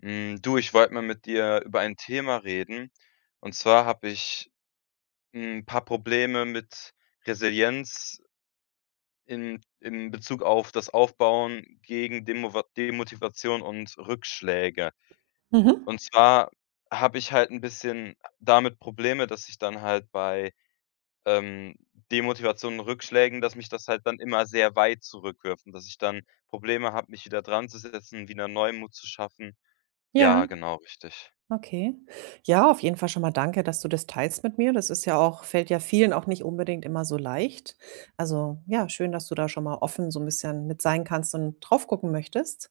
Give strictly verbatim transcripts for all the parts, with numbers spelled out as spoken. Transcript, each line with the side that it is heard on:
left: Hm, du, ich wollte mal mit dir über ein Thema reden. Und zwar habe ich ein paar Probleme mit Resilienz in in Bezug auf das Aufbauen gegen Demova Demotivation und Rückschläge.
right: Mhm.
left: Und zwar habe ich halt ein bisschen damit Probleme, dass ich dann halt bei, ähm, Demotivation und Rückschlägen, dass mich das halt dann immer sehr weit zurückwirft und dass ich dann Probleme habe, mich wieder dran zu setzen, wieder Neumut zu schaffen.
right: Ja,
left: Ja, genau, richtig.
right: okay. Ja, auf jeden Fall schon mal danke, dass du das teilst mit mir. Das ist ja auch fällt ja vielen auch nicht unbedingt immer so leicht. Also, ja, schön, dass du da schon mal offen so ein bisschen mit sein kannst und drauf gucken möchtest.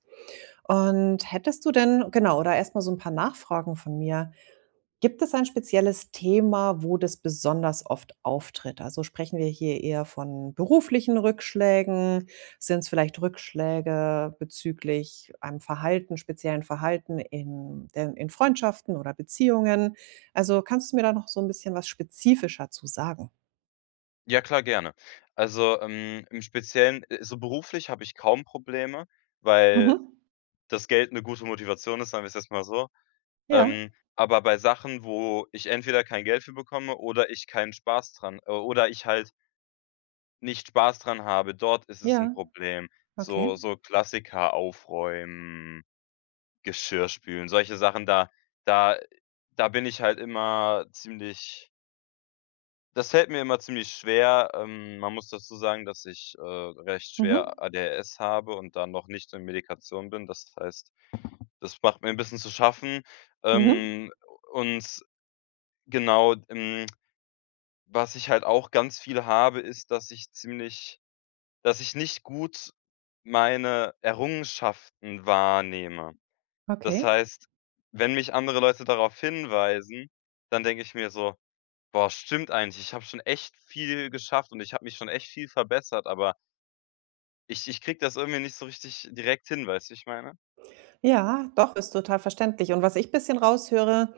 right: Und hättest du denn genau, oder erstmal so ein paar Nachfragen von mir. Gibt es ein spezielles Thema, wo das besonders oft auftritt? Also, sprechen wir hier eher von beruflichen Rückschlägen? Sind es vielleicht Rückschläge bezüglich einem Verhalten speziellen Verhalten in der in Freundschaften oder Beziehungen? Also, kannst du mir da noch so ein bisschen was spezifischer zu sagen?
left: Ja klar, gerne. Also, ähm, im Speziellen, äh, so beruflich habe ich kaum Probleme, weil
right: Mhm.
left: das Geld eine gute Motivation ist, sagen wir es jetzt mal so.
right: Ja,
left: Ähm, aber bei Sachen, wo ich entweder kein Geld für bekomme oder ich keinen Spaß dran äh, oder ich halt nicht Spaß dran habe, dort ist es ein
right: ja,
left: Problem.
right: okay.
left: So so Klassiker, aufräumen, Geschirr spülen, solche Sachen, da da da bin ich halt immer ziemlich. Das fällt mir immer ziemlich schwer. Ähm, man muss dazu sagen, dass ich, äh, recht
right: Mhm.
left: schwer A D H S habe und da noch nicht so in Medikation bin. Das heißt, das macht mir ein bisschen zu schaffen.
right: Mhm.
left: Ähm, und genau, ähm, Was ich halt auch ganz viel habe, ist, dass ich ziemlich dass ich nicht gut meine Errungenschaften wahrnehme. Das
right: Okay.
left: heißt, wenn mich andere Leute darauf hinweisen, dann denke ich mir so: Boah, stimmt eigentlich. Ich habe schon echt viel geschafft und ich habe mich schon echt viel verbessert, aber ich ich kriege das irgendwie nicht so richtig direkt hin, weißt du, wie ich meine?
right: Ja, doch, ist total verständlich. Und was ich bisschen raushöre,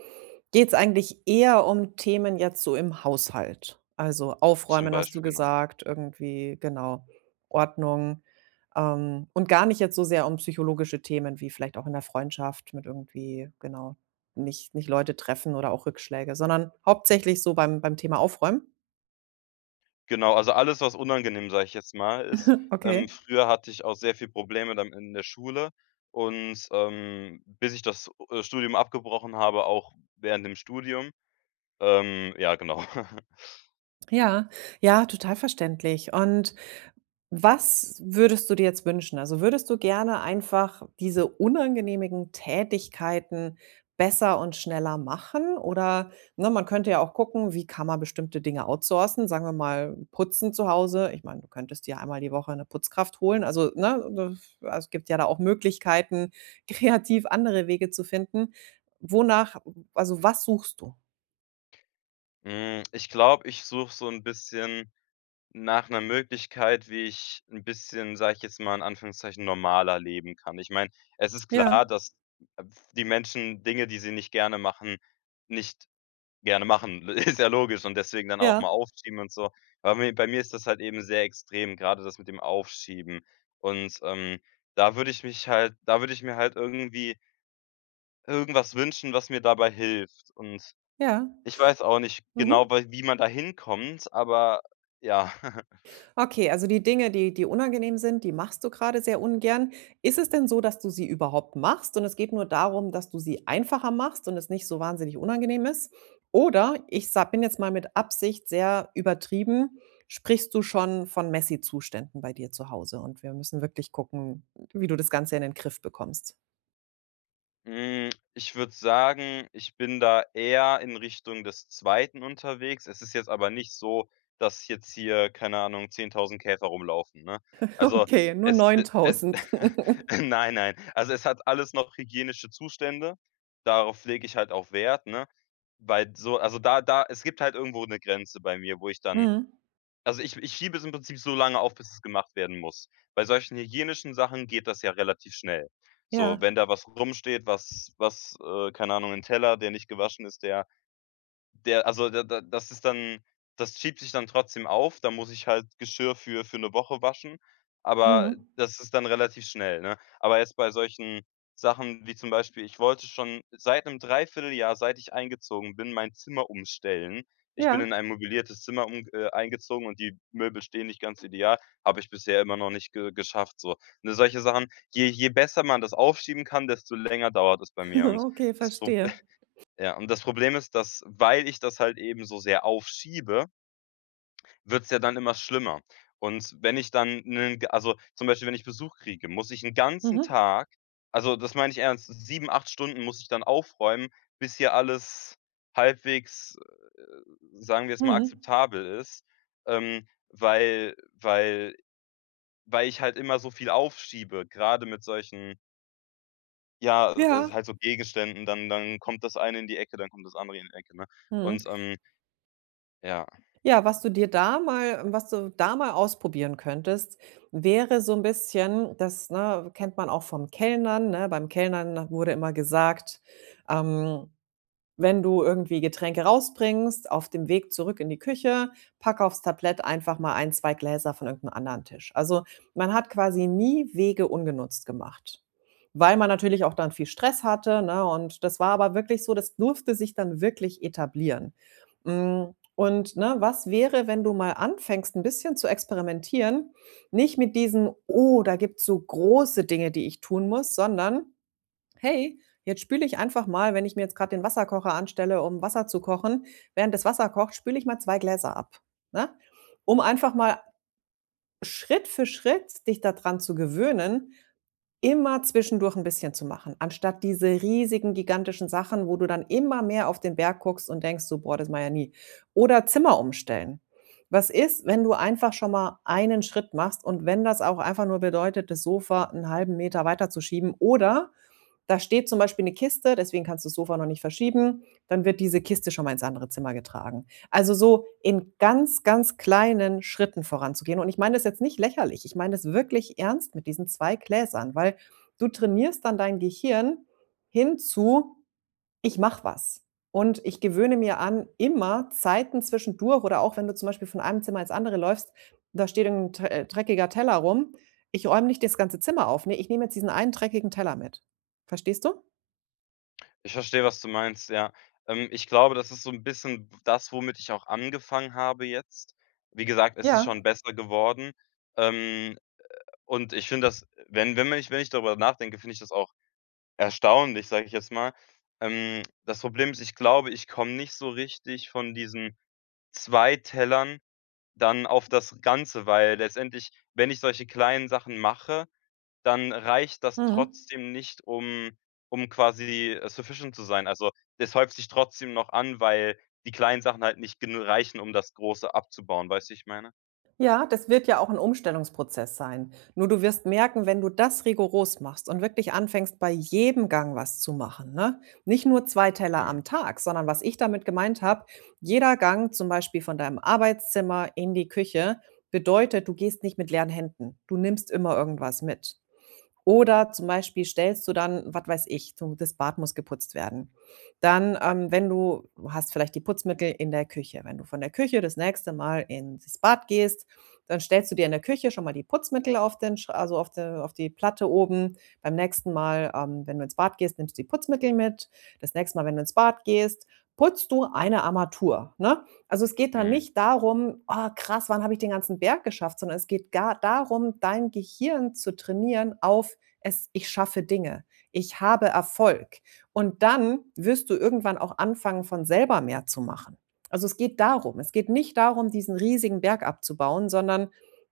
right: geht's eigentlich eher um Themen jetzt so im Haushalt. Also,
left: Zum
right: aufräumen hast du
left: Beispiel, genau.
right: gesagt, irgendwie, genau, Ordnung, ähm, und gar nicht jetzt so sehr um psychologische Themen wie vielleicht auch in der Freundschaft mit irgendwie genau, nicht nicht Leute treffen oder auch Rückschläge, sondern hauptsächlich so beim beim Thema Aufräumen?
left: Genau, also alles, was unangenehm, sage ich jetzt mal, ist. Ähm,
right: Okay.
left: früher hatte ich auch sehr viel Probleme dann in der Schule und, ähm, bis ich das, äh, Studium abgebrochen habe, auch während dem Studium. Ähm, ja, genau.
right: Ja, ja, total verständlich. Und was würdest du dir jetzt wünschen? Also würdest du gerne einfach diese unangenehmen Tätigkeiten besser und schneller machen? Oder ne, man könnte ja auch gucken, wie kann man bestimmte Dinge outsourcen? Sagen wir mal, putzen zu Hause. Ich meine, du könntest dir einmal die Woche eine Putzkraft holen. Also ne, das- also es gibt ja da auch Möglichkeiten, kreativ andere Wege zu finden. Wonach, also was suchst du?
left: Hm, ich glaube, ich suche so ein bisschen nach 'ner Möglichkeit, wie ich 'n bisschen, sage ich jetzt mal in Anführungszeichen, normaler leben kann. Ich meine, es ist
right: Ja,
left: klar, dass äh, die Menschen Dinge, die sie nicht gerne machen, nicht gerne machen. Ist ja logisch und deswegen dann auch mal
right: ja,
left: aufschieben und so. Aber mi bei mir ist das halt eben sehr extrem, grade das mit dem Aufschieben. Und, ähm, da würde ich mich halt da würde ich mir halt irgendwie irgendwas wünschen, was mir dabei hilft. Und
right: ja.
left: ich weiß auch nicht
right: Mhm.
left: genau, wei wie man da hinkommt, aber ja.
right: Okay, also die Dinge, die die unangenehm sind, die machst du gerade sehr ungern. Ist es denn so, dass du sie überhaupt machst und es geht nur darum, dass du sie einfacher machst und es nicht so wahnsinnig unangenehm ist? Oder ich sa bin jetzt mal mit Absicht sehr übertrieben, sprichst du schon von Messi-Zuständen bei dir zu Hause und wir müssen wirklich gucken, wie du das Ganze in den Griff bekommst?
left: Hm, ich würde sagen, ich bin da eher in Richtung des Zweiten unterwegs. Es ist jetzt aber nicht so, dass jetzt hier, keine Ahnung, zehntausend Käfer rumlaufen, ne? Also,
right: Okay, nur
left: es e es
right: neuntausend.
left: nein, nein. Also, es hat alles noch hygienische Zustände. Darauf lege ich halt auch Wert, ne? Weil so, also, da da es gibt halt irgendwo eine Grenze bei mir, wo ich dann,
right: Mhm.
left: also, ich ich schiebe es im Prinzip so lange auf, bis es gemacht werden muss. Bei solchen hygienischen Sachen geht das ja relativ schnell. So,
right: Ja.
left: wenn da was rumsteht, was was, äh keine Ahnung, ein Teller, der nicht gewaschen ist, der der also, da da das ist dann, das schiebt sich dann trotzdem auf, da muss ich halt Geschirr für für eine Woche waschen, aber
right: Mhm.
left: das ist dann relativ schnell, ne? Aber jetzt bei solchen Sachen wie zum Beispiel, ich wollte schon seit einem Dreivierteljahr, seit ich eingezogen bin, mein Zimmer umstellen. Ich bin
right: Ja.
left: in ein mobiliertes Zimmer um äh, eingezogen und die Möbel stehen nicht ganz ideal, habe ich bisher immer noch nicht ge geschafft so. Ne, solche Sachen, je je besser man das aufschieben kann, desto länger dauert es bei mir und
right: Okay,
left: das Pro
right: verstehe.
left: ja, und das Problem ist, dass, weil ich das halt eben so sehr aufschiebe, wird's ja dann immer schlimmer. Und wenn ich dann 'nen g also, zum Beispiel, wenn ich Besuch kriege, muss ich 'n ganzen
right: Mhm.
left: Tag, also, das meine ich ernst, sieben acht Stunden muss ich dann aufräumen, bis hier alles halbwegs, äh, sagen wir es mal,
right: Mhm.
left: akzeptabel ist, ähm, weil weil weil ich halt immer so viel aufschiebe, grade mit solchen, ja, äh,
right: Ja.
left: halt so Gegenständen, dann dann kommt das eine in die Ecke, dann kommt das andere in die Ecke, ne?
right: Mhm.
left: Und, ähm. Ja,
right: Ja, was du dir da mal was du da mal ausprobieren könntest, wäre so ein bisschen das, ne, kennt man auch vom Kellnern, ne? Beim Kellnern wurde immer gesagt, ähm wenn du irgendwie Getränke rausbringst, auf dem Weg zurück in die Küche, pack aufs Tablett einfach mal ein, zwei Gläser von irgendeinem anderen Tisch. Also, man hat quasi nie Wege ungenutzt gemacht, weil man natürlich auch dann viel Stress hatte, ne? Und das war aber wirklich so das durfte sich dann wirklich etablieren. Hm, und, ne, was wäre, wenn du mal anfängst, ein bisschen zu experimentieren? Nicht mit diesem: „Oh, da gibt's so große Dinge, die ich tun muss“, sondern Hey, jetzt spüle ich einfach mal, wenn ich mir jetzt gerade den Wasserkocher anstelle, um Wasser zu kochen, während das Wasser kocht, spüle ich mal zwei Gläser ab, ne? Um einfach mal Schritt für Schritt dich daran zu gewöhnen, immer zwischendurch ein bisschen zu machen, anstatt diese riesigen, gigantischen Sachen, wo du dann immer mehr auf den Berg guckst und denkst so: „Boah, das mache ich ja nie.“ Oder Zimmer umstellen. Was ist, wenn du einfach schon mal einen Schritt machst und wenn das auch einfach nur bedeutet, das Sofa einen halben Meter weiterzuschieben oder da steht zum Beispiel eine Kiste, deswegen kannst du das Sofa noch nicht verschieben. Dann wird diese Kiste schon mal ins andere Zimmer getragen. Also, so in ganz, ganz kleinen Schritten voranzugehen. Und ich meine das jetzt nicht lächerlich. Ich meine das wirklich ernst mit diesen zwei Gläsern, weil du trainierst dann dein Gehirn hin zu ich mache was. Und ich gewöhne mir an, immer Zeiten zwischendurch oder auch wenn du zum Beispiel von einem Zimmer ins andere läufst, da steht 'n dre äh, dreckiger Teller rum. Ich räume nicht das ganze Zimmer auf, ne? Ich nehme jetzt diesen einen dreckigen Teller mit. Verstehst du?
left: ich verstehe, was du meinst, ja. Ähm, ich glaube, das ist so 'n bisschen das, womit ich auch angefangen habe jetzt. Wie gesagt, es ist
right: Ja.
left: schon besser geworden. Ähm, und ich finde das, wenn wenn ich wenn ich darüber nachdenke, finde ich das auch erstaunlich, sage ich jetzt mal. Ähm, das Problem ist, ich glaube, ich komme nicht so richtig von diesen zwei Tellern dann auf das Ganze, weil letztendlich, wenn ich solche kleinen Sachen mache, dann reicht das
right: Mhm.
left: trotzdem nicht, um um quasi, äh, sufficient zu sein. Also, das häuft sich trotzdem noch an, weil die kleinen Sachen halt nicht genu reichen, um das Große abzubauen. Weißt du, wie ich meine?
right: Ja, das wird ja auch ein Umstellungsprozess sein. Nur du wirst merken, wenn du das rigoros machst und wirklich anfängst, bei jedem Gang was zu machen, ne? Nicht nur zwei Teller
left: Mhm,
right: am Tag, sondern was ich damit gemeint habe, jeder Gang zum Beispiel von deinem Arbeitszimmer in die Küche bedeutet, du gehst nicht mit leeren Händen. Du nimmst immer irgendwas mit. Oder zum Beispiel stellst du dann, was weiß ich, du das Bad muss geputzt werden. Dann, ähm, wenn du hast vielleicht die Putzmittel in der Küche. Wenn du von der Küche das nächste Mal ins Bad gehst, dann stellst du dir in der Küche schon mal die Putzmittel auf den Sch also auf de auf die Platte oben. Beim nächsten Mal, ähm, wenn du ins Bad gehst, nimmst du die Putzmittel mit. Das nächste Mal, wenn du ins Bad gehst, putzt du eine Armatur, ne? Also, es geht dann
left: mhm,
right: nicht darum: „Oh krass, wann habe ich den ganzen Berg geschafft?“, sondern es geht gar darum, dein Gehirn zu trainieren auf es ich schaffe Dinge, ich habe Erfolg. Und dann wirst du irgendwann auch anfangen, von selber mehr zu machen. Also es geht darum, es geht nicht darum, diesen riesigen Berg abzubauen, sondern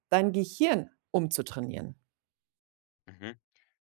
right: dein Gehirn umzutrainieren.
left: mhm.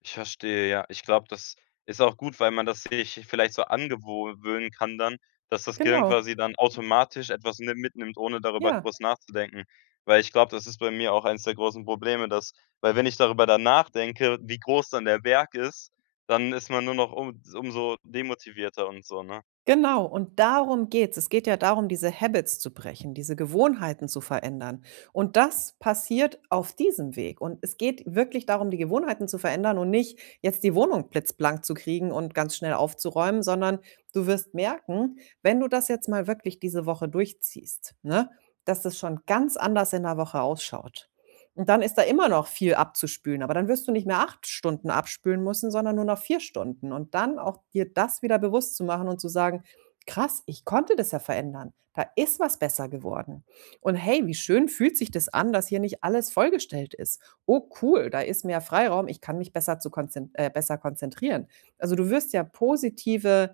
left: Ich verstehe, ja. Ich glaube, das ist auch gut, weil man das sich vielleicht so angewöhnen kann dann, dass das Gehirn
right: Genau,
left: quasi dann automatisch etwas ni mitnimmt, ohne darüber
right: ja.
left: groß nachzudenken. Weil ich glaube, das ist bei mir auch eines der großen Probleme, dass, weil wenn ich darüber dann nachdenke, wie groß dann der Berg ist, dann ist man nur noch um umso demotivierter und so, ne?
right: Genau, und darum geht's. Es geht ja darum, diese Habits zu brechen, diese Gewohnheiten zu verändern. Und das passiert auf diesem Weg. Und es geht wirklich darum, die Gewohnheiten zu verändern und nicht jetzt die Wohnung blitzblank zu kriegen und ganz schnell aufzuräumen, sondern du wirst merken, wenn du das jetzt mal wirklich diese Woche durchziehst, ne, dass es schon ganz anders in der Woche ausschaut. Und dann ist da immer noch viel abzuspülen, aber dann wirst du nicht mehr acht Stunden abspülen müssen, sondern nur noch vier Stunden. Und dann auch dir das wieder bewusst zu machen und zu sagen: „Krass, ich konnte das ja verändern. Da ist was besser geworden. Und hey, wie schön fühlt sich das an, dass hier nicht alles vollgestellt ist. Oh cool, da ist mehr Freiraum. Ich kann mich besser zu konzen äh, besser konzentrieren.“ Also, du wirst ja positive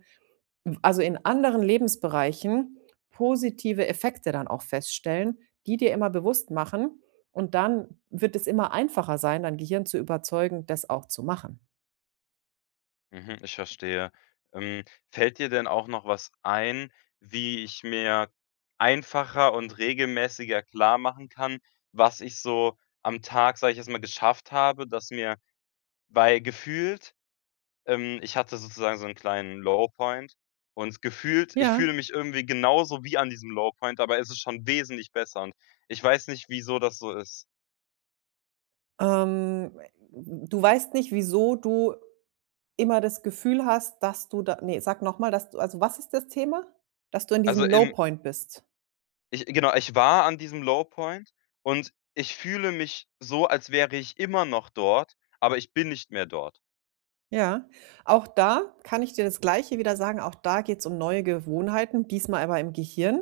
right: also, in anderen Lebensbereichen positive Effekte dann auch feststellen, die dir immer bewusst machen und dann wird es immer einfacher sein, dein Gehirn zu überzeugen, das auch zu machen.
left: Mhm, ich verstehe. Ähm, fällt dir denn auch noch was ein, wie ich mir einfacher und regelmäßiger klar machen kann, was ich so am Tag, sage ich jetzt mal, geschafft habe, dass mir, weil gefühlt, ähm, ich hatte sozusagen so einen kleinen Low Point und gefühlt, ich
right: Ja.
left: fühle mich irgendwie genauso wie an diesem Low Point, es ist schon wesentlich besser und ich weiß nicht, wieso das so ist.
right: Ähm, du weißt nicht, wieso du immer das Gefühl hast, dass du da ne, sag noch mal, dass du also, was ist das Thema? Dass du in
left: Also,
right: diesem Low
left: im
right: Point bist?
left: Ich genau, ich war an diesem Low Point und ich fühle mich so, als wäre ich immer noch dort, aber ich bin nicht mehr dort.
right: Ja, auch da kann ich dir das Gleiche wieder sagen, auch da geht's um neue Gewohnheiten, diesmal aber im Gehirn.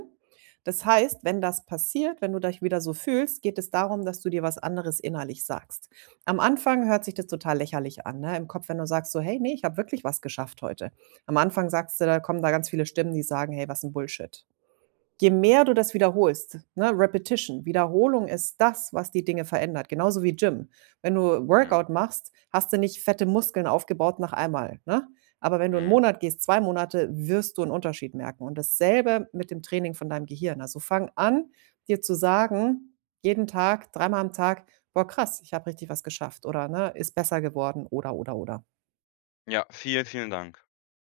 right: Das
left: Mhm,
right: heißt, wenn das passiert, wenn du dich wieder so fühlst, geht es darum, dass du dir was anderes innerlich sagst. Am Anfang hört sich das total lächerlich an, ne? Im Kopf, wenn du sagst so: „Hey, nee, ich habe wirklich was geschafft heute.“ Am Anfang sagst du da kommen da ganz viele Stimmen, die sagen: „Hey, was ein Bullshit.“ je mehr du das wiederholst, ne, Repetition, Wiederholung ist das, was die Dinge verändert, genauso wie Gym. Wenn du
left: mhm, mhm.
right: Workout machst, hast du nicht fette Muskeln aufgebaut nach einmal, ne? Aber wenn du einen
left: Mhm.
right: Monat gehst, zwei Monate, wirst du einen Unterschied merken. Und dasselbe mit dem Training von deinem Gehirn. Also, fang an, dir zu sagen, jeden Tag, dreimal am Tag: „Boah, krass, ich habe richtig was geschafft“, oder, ne, „ist besser geworden“, oder, oder, oder.
left: Ja, vielen, vielen Dank.